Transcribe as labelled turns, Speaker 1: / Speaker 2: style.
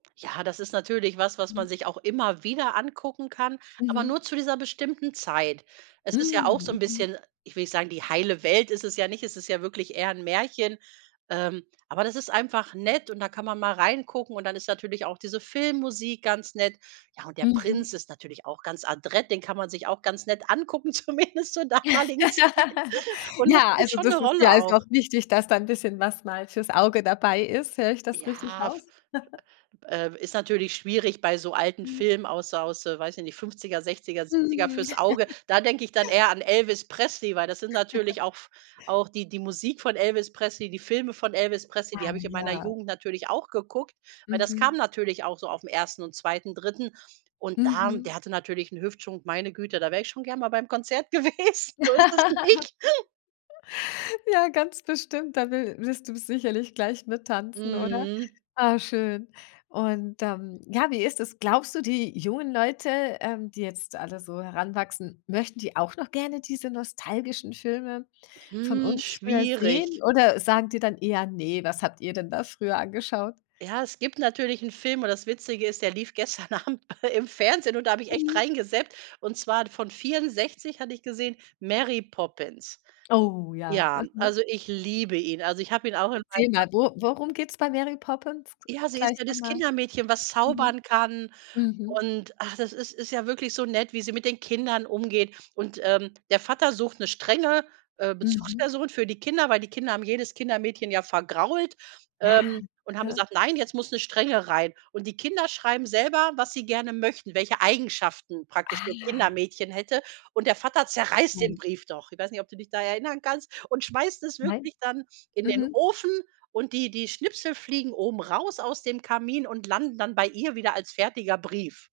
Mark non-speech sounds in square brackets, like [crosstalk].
Speaker 1: Ja, das ist natürlich was, was
Speaker 2: Mhm.
Speaker 1: man sich auch immer wieder angucken kann, aber
Speaker 2: Mhm.
Speaker 1: nur zu dieser bestimmten Zeit. Es ist ja auch so
Speaker 2: Mm,
Speaker 1: 'n
Speaker 2: mhm.
Speaker 1: bisschen ich will nicht sagen, die heile Welt, ist es ja nicht, es ist ja wirklich eher 'n Märchen. Ähm, aber das ist einfach nett, und da kann man mal reingucken, und dann ist natürlich auch diese Filmmusik ganz nett. Ja, und der
Speaker 2: Mhm.
Speaker 1: Prinz ist natürlich auch ganz adrett, den kann man sich auch ganz nett angucken, zumindest zur damaligen Zeit.
Speaker 2: [laughs]
Speaker 1: Und das
Speaker 2: Ja,
Speaker 1: spielt
Speaker 2: also,
Speaker 1: schon 'ne
Speaker 2: das ist dir
Speaker 1: Rolle auch.
Speaker 2: also auch wichtig, dass da 'n bisschen was mal fürs Auge dabei ist. Höre ich das richtig
Speaker 1: Ja, f
Speaker 2: raus? [chuckles]
Speaker 1: äh, ist natürlich schwierig bei so alten
Speaker 2: Mhm.
Speaker 1: Filmen, aus aus, weiß ich nicht, 50er, 60er, 70er,
Speaker 2: Mhm.
Speaker 1: fürs Auge. Da denke ich dann eher
Speaker 2: [chuckles]
Speaker 1: an Elvis Presley, weil das sind
Speaker 2: [chuckles]
Speaker 1: natürlich auch auch die die Musik von Elvis Presley, die Filme von Elvis Presley, die
Speaker 2: Ah,
Speaker 1: habe ich in meiner
Speaker 2: ja.
Speaker 1: Jugend natürlich auch geguckt, weil das kam
Speaker 2: Mhm.
Speaker 1: natürlich auch so auf'm 1. und 2. 3. und da und der
Speaker 2: Mhm.
Speaker 1: hatte natürlich 'n Hüftschwung, meine Güte, da wäre ich schon gern mal beim Konzert gewesen. So ist das
Speaker 2: [laughs]
Speaker 1: nicht. [snorts]
Speaker 2: Ja, ganz bestimmt. Da will willst du sicherlich gleich mit tanzen, oder?
Speaker 1: Mhm.
Speaker 2: Ah, schön. Und dann ja, wie ist es, glaubst du, die jungen Leute, ähm, die jetzt alle so heranwachsen, möchten die auch noch gerne diese nostalgischen Filme von
Speaker 1: Mm,
Speaker 2: uns, äh, sehen
Speaker 1: schwierig.
Speaker 2: oder sagen die dann eher: „Ne, was habt ihr denn da früher angeschaut?“
Speaker 1: Ja, es gibt natürlich 'n Film und das Witzige ist, der lief gestern Abend im Fernsehen und da habe ich echt
Speaker 2: Mhm.
Speaker 1: reingezappt, und zwar von 64 hatte ich gesehen Mary Poppins.
Speaker 2: Oh, ja,
Speaker 1: Ja,
Speaker 2: okay.
Speaker 1: also ich liebe ihn, also ich habe ihn auch in mein
Speaker 2: Erzähle
Speaker 1: [unintelligible]
Speaker 2: mal, wo worum geht's bei Mary Poppins
Speaker 1: Ja, sie
Speaker 2: gleich
Speaker 1: ist ja das
Speaker 2: nochmal?
Speaker 1: Kindermädchen, was
Speaker 2: Mhm.
Speaker 1: zaubern kann,
Speaker 2: Mhm.
Speaker 1: und ach, das das ist ja wirklich so nett, wie sie mit den Kindern umgeht. Und, ähm, der Vater sucht 'ne strenge, äh,
Speaker 2: Mhm.
Speaker 1: Bezugsperson für die Kinder, weil die Kinder haben jedes Kindermädchen ja vergrault,
Speaker 2: Ja,
Speaker 1: ähm, und haben
Speaker 2: ne?
Speaker 1: gesagt: „Nein, jetzt muss 'ne Strenge rein.“ Und die Kinder schreiben selber, was sie gerne möchten, welche Eigenschaften praktisch
Speaker 2: Ah,
Speaker 1: das
Speaker 2: ja.
Speaker 1: Kindermädchen hätte, und der Vater zerreißt den
Speaker 2: Ähm.
Speaker 1: Brief doch ich weiß nicht, ob du dich da erinnern kannst, und schmeißt es
Speaker 2: Nein
Speaker 1: wirklich dann in den
Speaker 2: mhm.
Speaker 1: Ofen und die die Schnipsel fliegen oben raus aus dem Kamin und landen dann bei ihr wieder als fertiger Brief.